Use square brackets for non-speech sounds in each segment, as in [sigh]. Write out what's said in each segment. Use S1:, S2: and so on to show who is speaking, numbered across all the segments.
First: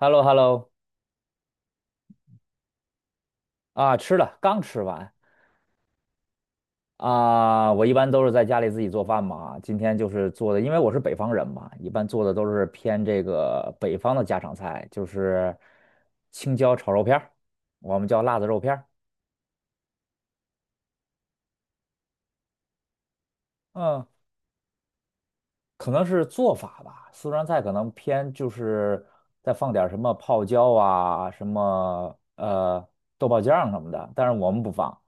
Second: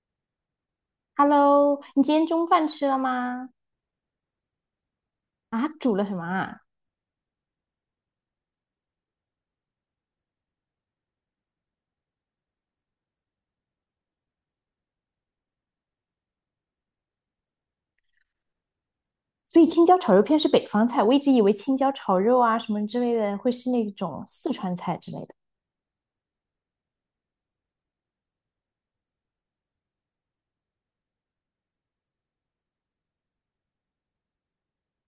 S1: h e l l o h e l l o
S2: OK，Hello，你今天中饭吃了吗？
S1: 啊，吃了，刚吃完
S2: 啊，煮了什么啊？
S1: 啊。我一般都是在家里自己做饭嘛，今天就是做的，因为我是北方人嘛，一般做的都是偏这个北方的家常菜，就是青椒炒肉片儿，我们叫辣子肉片儿。
S2: 所以青椒炒肉片是北方菜，我一直以为青椒炒肉啊什么之类的会是那
S1: 嗯
S2: 种四川菜之类的。
S1: 可能是做法吧，四川菜可能偏就是再放点儿什么泡椒啊，什么豆瓣酱什么的，但是我们不放，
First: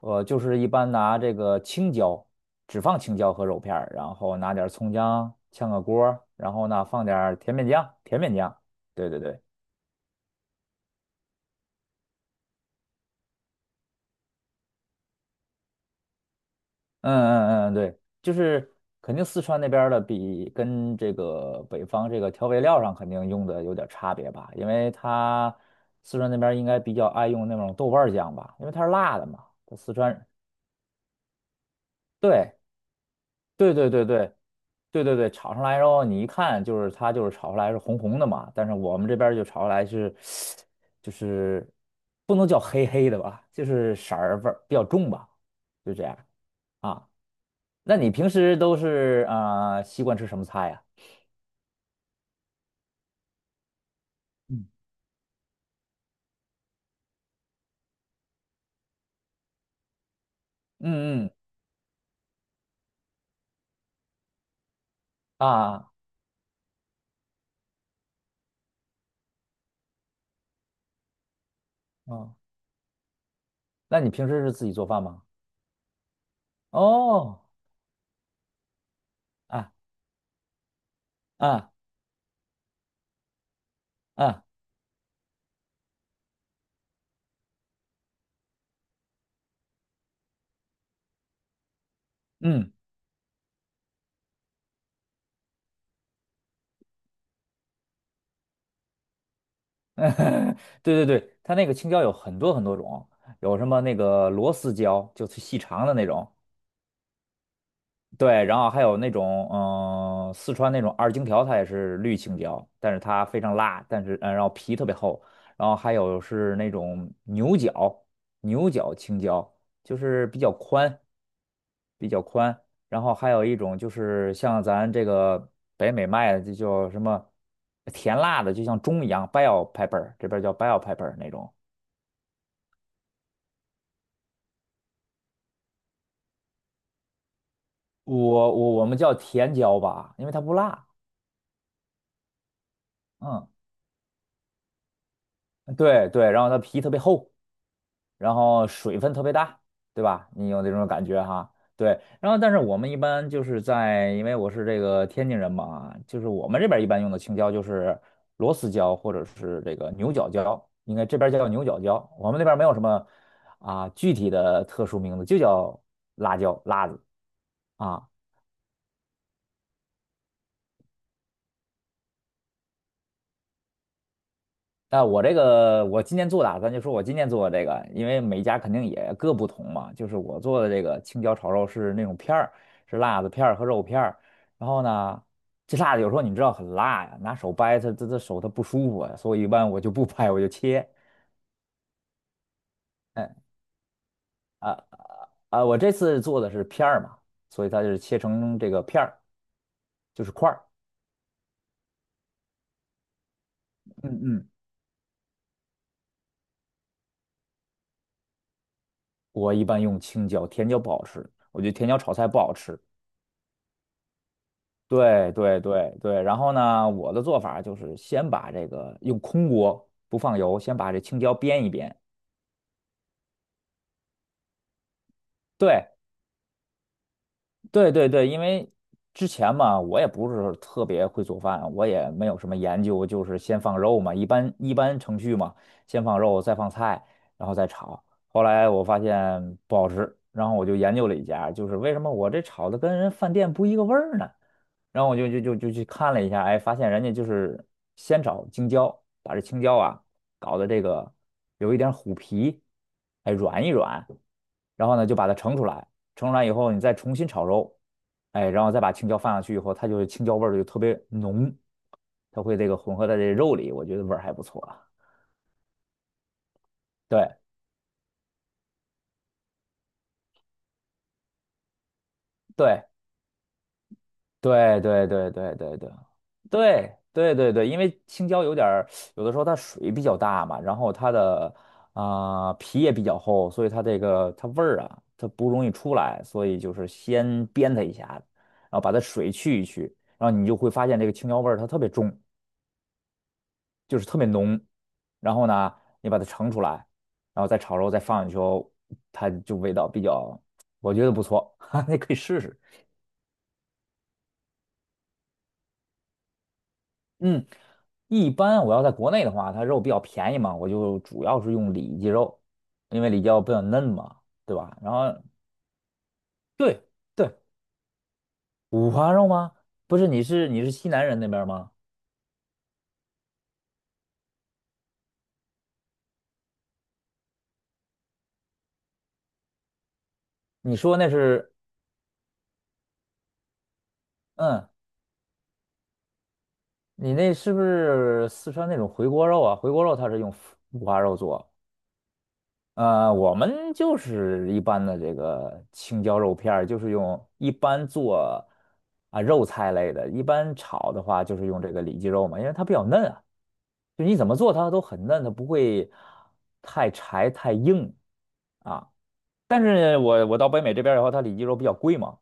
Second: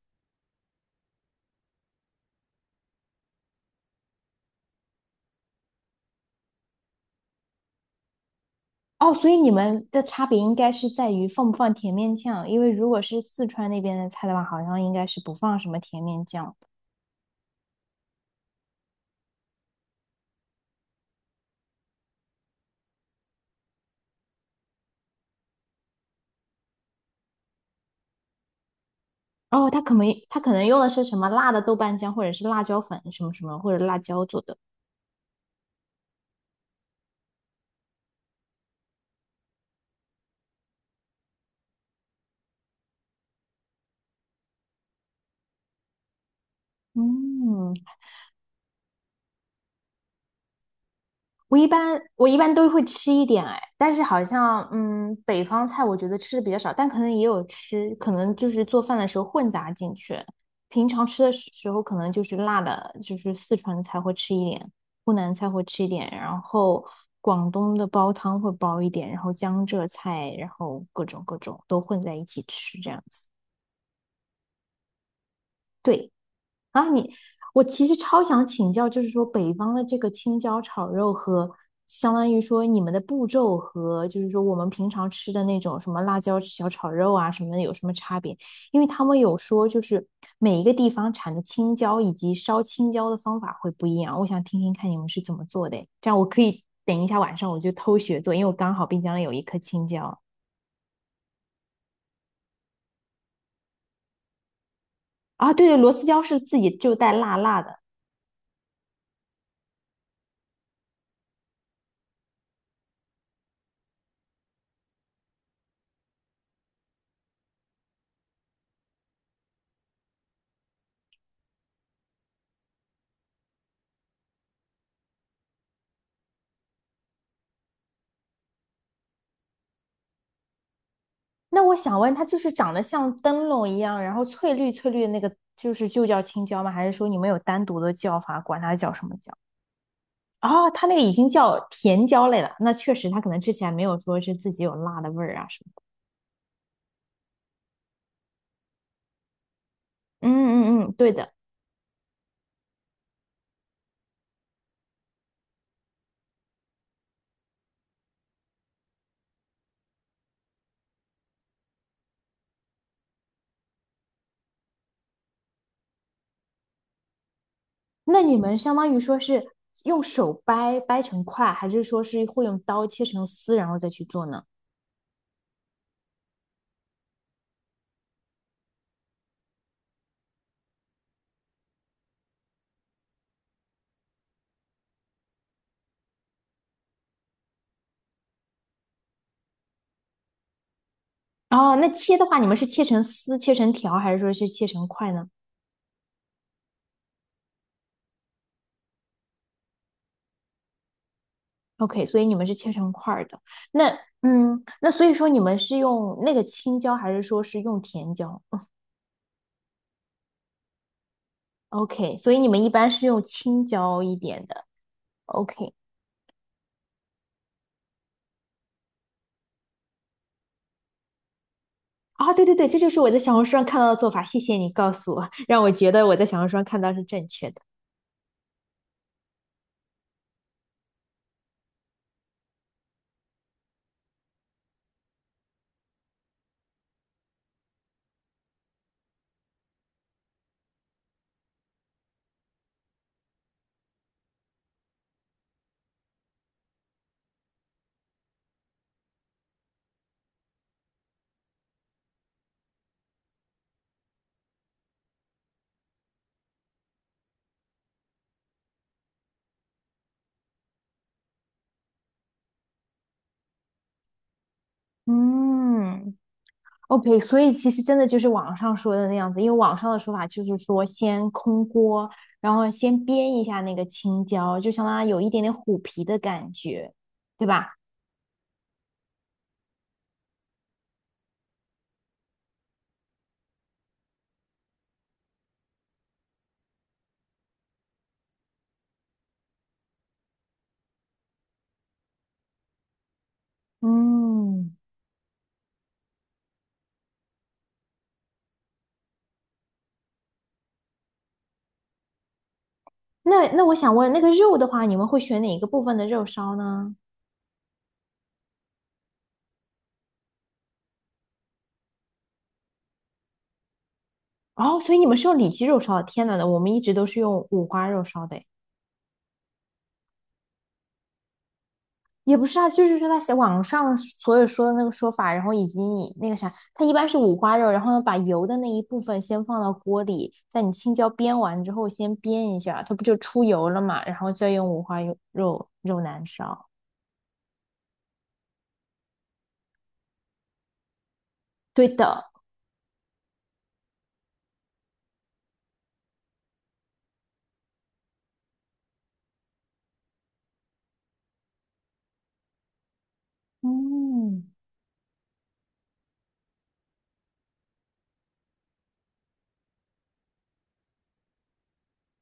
S1: 我就是一般拿这个青椒，只放青椒和肉片儿然后拿点儿葱姜炝个锅儿然后呢放点儿甜面酱，甜面酱，对
S2: 哦，
S1: 对
S2: 所以
S1: 对。
S2: 你们的差别应该是在于放不放甜面酱，因为如果是四川那边的菜的话，好像应该是不放什么甜面酱的。
S1: 嗯嗯嗯，对，就是肯定四川那边儿的比跟这个北方这个调味料上肯定用的有点儿差别吧，因为它四川那边儿应该比较爱用那种豆瓣儿酱吧，因为它是辣的嘛。
S2: 哦，
S1: 它
S2: 他
S1: 四
S2: 可能
S1: 川人
S2: 他可能用的是什么辣的豆瓣酱，或者是
S1: 对
S2: 辣椒粉什么什么，
S1: 对
S2: 或者
S1: 对
S2: 辣
S1: 对
S2: 椒
S1: 对
S2: 做的。
S1: 对对对，炒上来之后你一看就是它就是炒出来是红红的嘛，但是我们这边儿就炒出来是就是不能叫黑黑的吧，就是色儿味儿比较重吧，就这样。啊。
S2: 嗯，
S1: 那你平时都是啊、习惯吃什么菜呀、
S2: 我一般都会吃一点哎，但是好像
S1: 嗯，
S2: 北方菜我觉得吃的比较少，但可能也有吃，可能就是做饭的时候混杂进去。平常吃
S1: 嗯
S2: 的
S1: 嗯
S2: 时候可能就是辣的，就是四川菜会吃一点，湖南菜会吃一
S1: 啊
S2: 点，然后广东的煲汤会煲一点，然后江浙菜，然后各种各种都混在一
S1: 哦，
S2: 起吃这样子。
S1: 那你平时是自己做饭吗？
S2: 对。啊，你，
S1: 哦
S2: 我其实超想请教，就是说北方的
S1: 啊
S2: 这个青椒炒肉和
S1: 啊
S2: 相当于说你们的步骤和就是说
S1: 啊
S2: 我们平常吃的那种什么辣椒小炒肉啊什么的有什么差别？因为他们有说就是每一个地方产的青椒以及烧
S1: 嗯，
S2: 青椒的方法会不一样，我想听听看你们是怎么做的诶这样我可以等一下晚上我就偷学做，因为我刚好冰箱里有一颗青
S1: [laughs]
S2: 椒
S1: 对对对，它那个青椒有很多很多种，有什么那个螺丝椒，就是
S2: 啊，
S1: 细
S2: 对对，
S1: 长
S2: 螺
S1: 的
S2: 丝
S1: 那
S2: 椒
S1: 种，
S2: 是自己就带辣辣的。
S1: 对，然后还有那种，嗯、四川那种二荆条，它也是绿青椒，但是它非常辣，但是，嗯、然后皮特别厚。然后还有是那种牛角，牛角青椒，就是比较宽，比较宽。然后还有一种就是像咱这个北美卖的，就叫什么甜辣的，就像钟一样，bell pepper，这边叫 bell pepper 那种。
S2: 那我想问，它就是长得像灯笼一样，然后翠绿翠绿的那个，就是就叫青椒吗？还是说你们有单独的
S1: 我
S2: 叫法，管
S1: 我
S2: 它
S1: 我
S2: 叫
S1: 们
S2: 什
S1: 叫
S2: 么椒？
S1: 甜椒吧，因为它不
S2: 哦，它
S1: 辣。
S2: 那个已经叫甜椒类了，那确实它可能
S1: 嗯，
S2: 吃起来没有说是自己有辣的味儿啊什么的。
S1: 对对，然后它皮特别厚。然后水分特别大，对吧？你有这
S2: 嗯嗯
S1: 种
S2: 嗯，
S1: 感
S2: 对
S1: 觉
S2: 的。
S1: 哈？对，然后但是我们一般就是在，因为我是这个天津人嘛，就是我们这边一般用的青椒就是螺丝椒或者是这个牛角椒，应该这边叫牛角椒，我们那边没有什么啊具体的特殊名字，就叫辣椒辣子啊。
S2: 那你们相当于说是用手掰掰成块，还是说是会用刀切成丝然后再去做呢？
S1: 那我这个，我今天做的啊咱就说我今天做的这个，因为每家肯定也各不同嘛。就是我做的这个青椒炒肉是那种片儿，是辣子片儿和肉片儿。然后呢，这辣子有时候你知道很辣呀，拿手掰它，它手它不舒服呀，所以一般我就不掰，我就切。
S2: 哦，那切的话，你们是切成丝、
S1: 嗯
S2: 切成条，还是说是切
S1: 啊
S2: 成块呢？
S1: 啊，我这次做的是片儿嘛，所以它就是切成这个片儿，就是块儿。
S2: OK，所以你们是切成块儿的。那
S1: 嗯嗯，
S2: 嗯，那所以说你们是用那个青椒，还是说是用甜椒
S1: 我一般用青椒，甜椒不好吃，我觉得甜椒炒
S2: ？OK，
S1: 菜
S2: 所以
S1: 不
S2: 你
S1: 好
S2: 们一
S1: 吃。
S2: 般是用青椒一点的。
S1: 对对
S2: OK，
S1: 对对，然后呢，我的做法就是先把这个用空锅不放油，先把这青椒煸一煸。
S2: 啊，对对对，这就是我在小红书上看到的做法。谢谢你告诉我，让我觉
S1: 对
S2: 得我在小红书上看到是正确的。
S1: 对对对，因为之前嘛，我也不是特别会做饭，我也没有什么研究，就是先放肉嘛，一般程序嘛，先放肉，再放菜，然后再炒。后来我发现不好吃，然后我就研究了一下，就是为什么我这炒的跟人饭店不一个味儿呢？然后我就去看了一下，哎，发现人家就是先找青椒，把这青椒啊搞的这个有一点虎皮，哎，软一软，然后呢就把它盛出来，盛出来以后你再重新炒肉，哎，然后再把青椒放上去以后，它就是青椒味儿就特别浓，它会这个混合在这肉里，我觉得味儿还不错啊。
S2: 嗯，OK，
S1: 对
S2: 所以其实真的就是网上说的那样子，因为网上的说法就是说先空锅，然后
S1: 对，
S2: 先煸一下那个青椒，就
S1: 对
S2: 相当
S1: 对
S2: 于有一
S1: 对
S2: 点点
S1: 对对对
S2: 虎皮的感觉，
S1: 对对
S2: 对
S1: 对对，
S2: 吧？
S1: 因为青椒有点儿，有的时候它水比较大嘛，然后它的啊、皮也比较厚，所以它这个它味儿啊，它不容易出来，所以就是先煸它一下然后把它水去一去，然后你就会发现这个青椒味儿它特别重，就是特别浓。
S2: 嗯。
S1: 然后呢，你把它盛出来，然后再炒肉再放进去后它就味道比较，我觉得不错，[laughs] 哈，你可以试试。
S2: 那我想问，那个肉的话，你们会选哪一个部分的肉烧呢？
S1: 嗯，一般我要在国内的话，它肉比较便宜嘛，我就主要是用里脊肉，因为里脊肉比较嫩嘛，对吧？
S2: 哦，
S1: 然
S2: 所以你
S1: 后
S2: 们是用里脊肉烧的。天呐，我们一
S1: 对
S2: 直都是
S1: 对，
S2: 用五花肉烧的诶
S1: 五花肉吗？不是，你是西南人那边儿吗？
S2: 也不是啊，就是说他写网上所有说的那个说法，然后以及你那个啥，它一般是五花肉，然后呢把油的那一部分先放到锅里，在你
S1: 你
S2: 青
S1: 说
S2: 椒
S1: 那
S2: 煸
S1: 是，
S2: 完之后先煸一下，它不就出油了嘛，然后再用
S1: 嗯，
S2: 五花肉肉难烧。
S1: 你那是不是四川那种回锅肉啊？回锅肉它是用五花肉做，
S2: 对的，
S1: 我们就是一般的这个青椒肉片儿，就是用一般做啊肉菜类的，一般炒的话就是用这个里脊肉嘛，因为它比较嫩啊，就你怎么
S2: 嗯，
S1: 做它都很嫩，它不会太柴太硬啊。但是我到北美这边儿以后，它里脊肉比较贵嘛，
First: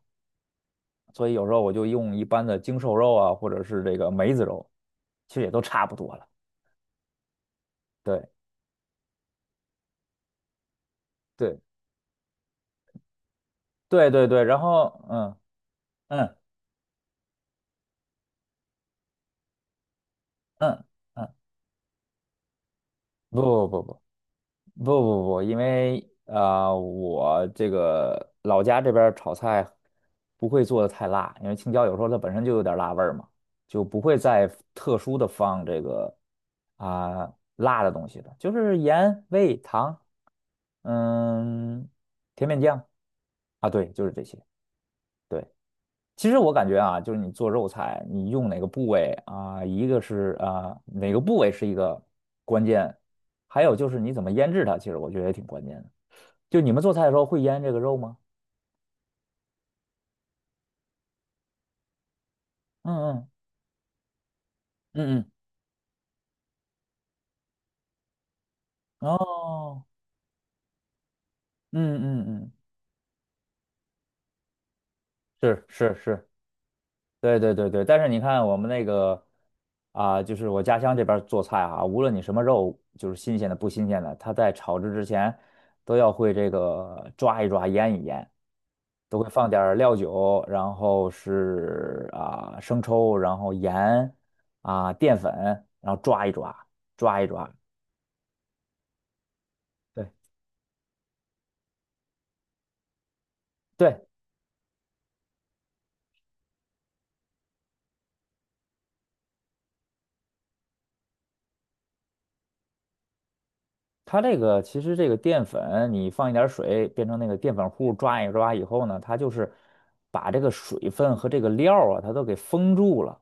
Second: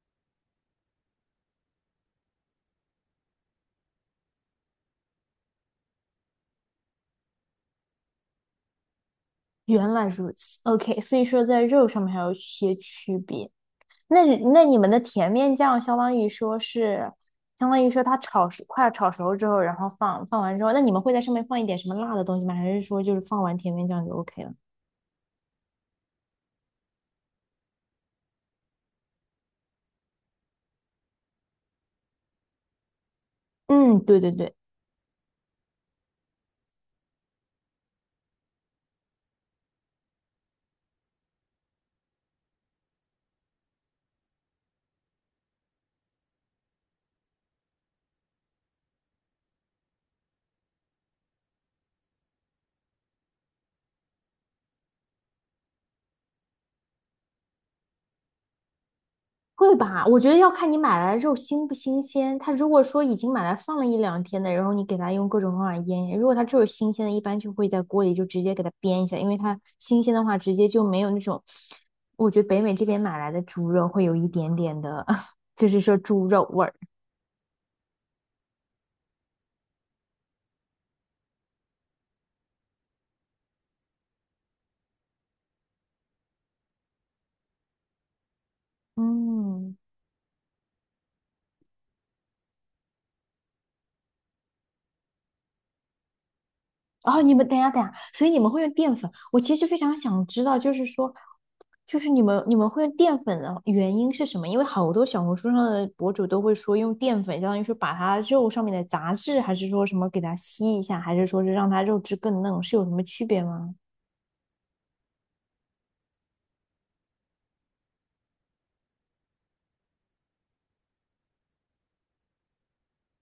S1: 所以有时候我就用一般的精瘦肉啊，或者是这个梅子肉，其实也都差不多了。对
S2: 原来如此。OK，所以说在
S1: 对
S2: 肉上面还有一些区别。
S1: 对
S2: 那
S1: 对对，然
S2: 那你们的
S1: 后
S2: 甜
S1: 嗯
S2: 面酱相当于
S1: 嗯
S2: 说是，相当于说它炒熟，快要炒熟之后，然后放完之后，那
S1: 嗯
S2: 你们会在上
S1: 嗯，
S2: 面放一点什么辣的东西吗？还是说就是
S1: 不
S2: 放完
S1: 不
S2: 甜
S1: 不
S2: 面
S1: 不。
S2: 酱就 OK 了？
S1: 不不不，因为我这个老家这边儿炒菜不会做的太辣，因为青椒有时候它本身就有点儿辣味儿嘛，就
S2: 嗯，
S1: 不会
S2: 对对
S1: 再
S2: 对，
S1: 特殊的放这个啊、辣的东西了，就是盐、味、糖，嗯，甜面酱啊，对，就是这些。对，其实我感觉啊，就是你做肉菜，你用哪个部位啊，一个是啊哪个部位是一个关键，还有就是你怎么腌制它，其实我觉得也挺关键的。就你们做菜的时候会腌这个肉吗？
S2: 会吧？我觉得要看你买来的肉新不新鲜。它如果
S1: 嗯
S2: 说已
S1: 嗯
S2: 经买来放了一两天的，然后你给它
S1: 嗯
S2: 用各种方法腌，如果它就是新鲜的，一般就会在锅里就直接给它煸一
S1: 嗯，
S2: 下，因为它
S1: 哦，
S2: 新鲜的话直接就没有那种，
S1: 嗯嗯
S2: 我觉得
S1: 嗯，
S2: 北美这边买来的猪肉会有一点点的，[laughs]
S1: 是
S2: 就是
S1: 是
S2: 说猪
S1: 是，
S2: 肉味儿。
S1: 对对对对。但是你看我们那个啊、就是我家乡这边儿做菜啊，无论你什么肉，就是新鲜的不新鲜的，它在炒制之前都要会这个抓一抓、腌一腌，都会放点儿
S2: 嗯，
S1: 料酒，然后是啊、生抽，然后盐啊、淀粉，然后抓一抓，抓
S2: 哦，
S1: 一
S2: 你们
S1: 抓。
S2: 等一下等一下，所以你们会用淀粉？我其实非常想
S1: 对
S2: 知道，就是说，就是你们会用淀粉的原
S1: 对。
S2: 因是什么？因为好多小红书上的博主都会说用淀粉，相当于说把它肉上面的杂质，还是说什么给它吸一下，还是说是让它肉质更嫩，是有什么区别吗？
S1: 它这个其实这个淀粉，你放一点儿水变成那个淀粉糊，抓一抓以后呢，它就是把这个水分和这个料儿啊，它都给封住了。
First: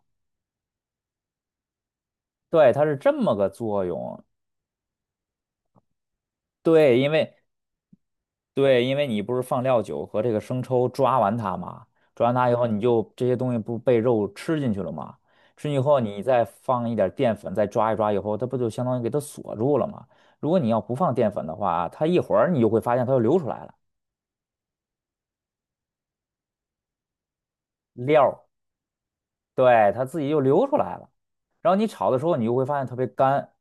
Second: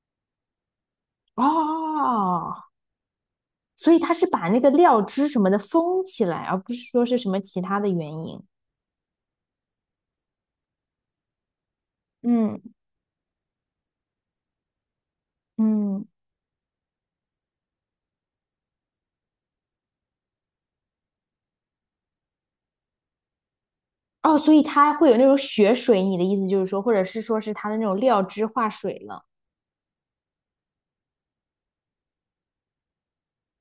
S2: 哦，
S1: 对，它是这么个作
S2: 所以它
S1: 用。
S2: 是把那个料汁什么的封起来，而不是
S1: 对，
S2: 说
S1: 因
S2: 是什
S1: 为
S2: 么其他的原因。
S1: 对，因为你不是放料酒和这个生抽抓完它嘛，抓完它以
S2: 嗯
S1: 后，你就这些东西不被肉吃进去了嘛？吃进去以后，
S2: 嗯，
S1: 你再放一点儿淀粉，再抓一抓以后，它不就相当于给它锁住了吗？如果你要不放淀粉的话，它一会儿你就会发现它又流出来了
S2: 哦，所以它会有那种血水，你的意思就是说，或者是说是它的那种料
S1: 料儿。
S2: 汁化水了。
S1: 对，它自己就流出来了。然后你炒的时候，你就会发现特别干，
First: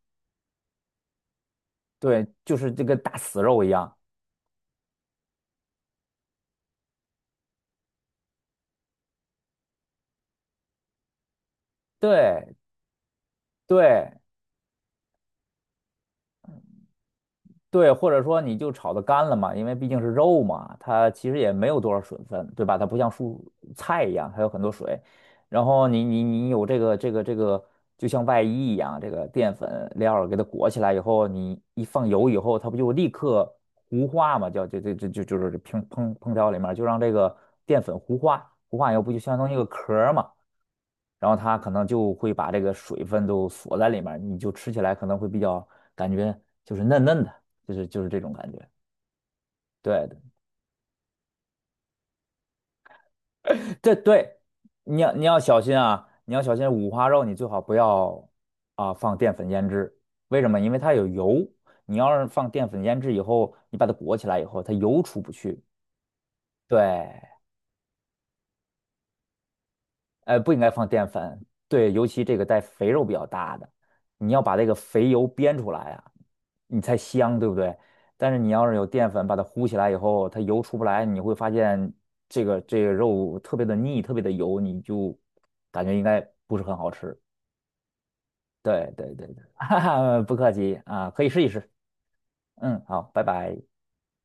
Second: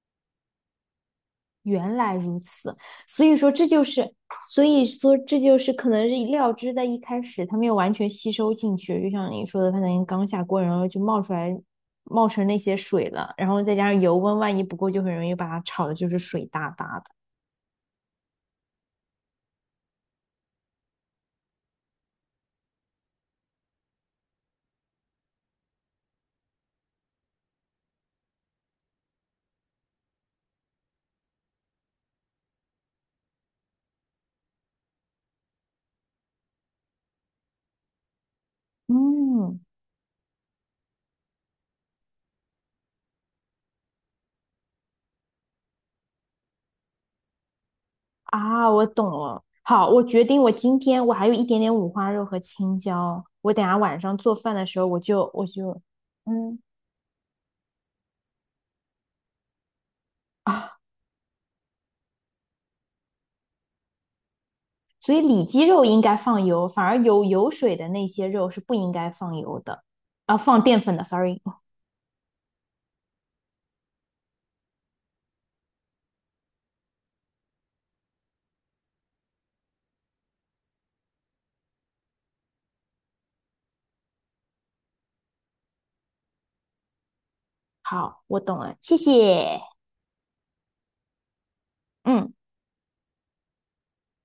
S2: 原来
S1: 对，
S2: 如
S1: 就是
S2: 此，
S1: 这个大
S2: 所以
S1: 死
S2: 说
S1: 肉
S2: 这
S1: 一
S2: 就
S1: 样。
S2: 是，所以说这就是可能是料汁在一开始它没有完全吸收进去，就像你说的，它可能刚下锅，然后就冒出来，冒成那
S1: 对
S2: 些水了，然后再加上
S1: 对，
S2: 油温，万一不够，就很容易把它炒的就是水哒哒的。
S1: 对，或者说你就炒的干了嘛，因为毕竟是肉嘛，它其实也没有多少水分，对吧？它不像蔬菜一样，它有很多水。然后你有这个，就像外衣一样，这个淀粉料儿给它裹起来以后，你一放油以后，它不就立刻糊化嘛？叫就是这烹调里面儿就让这个淀粉糊化，糊化以后不就相当于一
S2: 嗯，
S1: 个壳儿嘛？然后它可能就会把这个水分都锁在里面儿你就吃起来可能会比较感觉就是嫩嫩的，就是就是这种感觉。
S2: 啊，我懂了。好，
S1: 对
S2: 我
S1: 对
S2: 决定，我今天我还有一点点五花肉和青椒，我等下
S1: 这
S2: 晚上做
S1: 对，
S2: 饭的时候我
S1: 你要你
S2: 就
S1: 要
S2: 我
S1: 小心
S2: 就
S1: 啊，你要小
S2: 嗯
S1: 心五花肉，你最好不要啊放淀粉腌制，为什么？
S2: 啊，
S1: 因为它有油，你要是放淀粉腌制以后，你把它裹起来以后，它油
S2: 所以
S1: 出不
S2: 里
S1: 去。
S2: 脊肉应该放油，反而
S1: 对
S2: 有油水的那些肉是不应该放油的，啊，
S1: 呃，不应
S2: 放
S1: 该
S2: 淀
S1: 放
S2: 粉的
S1: 淀
S2: ，sorry。
S1: 粉，对，尤其这个带肥肉比较大的，你要把这个肥油煸出来啊，你才香，对不对？但是你要是有淀粉把它糊起来以后，它油出不来，你会发现这个肉特别的腻，特别的油，你就感觉应该不是很好吃。
S2: 好，我懂了，
S1: 对
S2: 谢
S1: 对对对，[laughs]
S2: 谢。
S1: 哈哈，不客气啊，可以试一试。
S2: 嗯。
S1: 嗯，好，拜拜。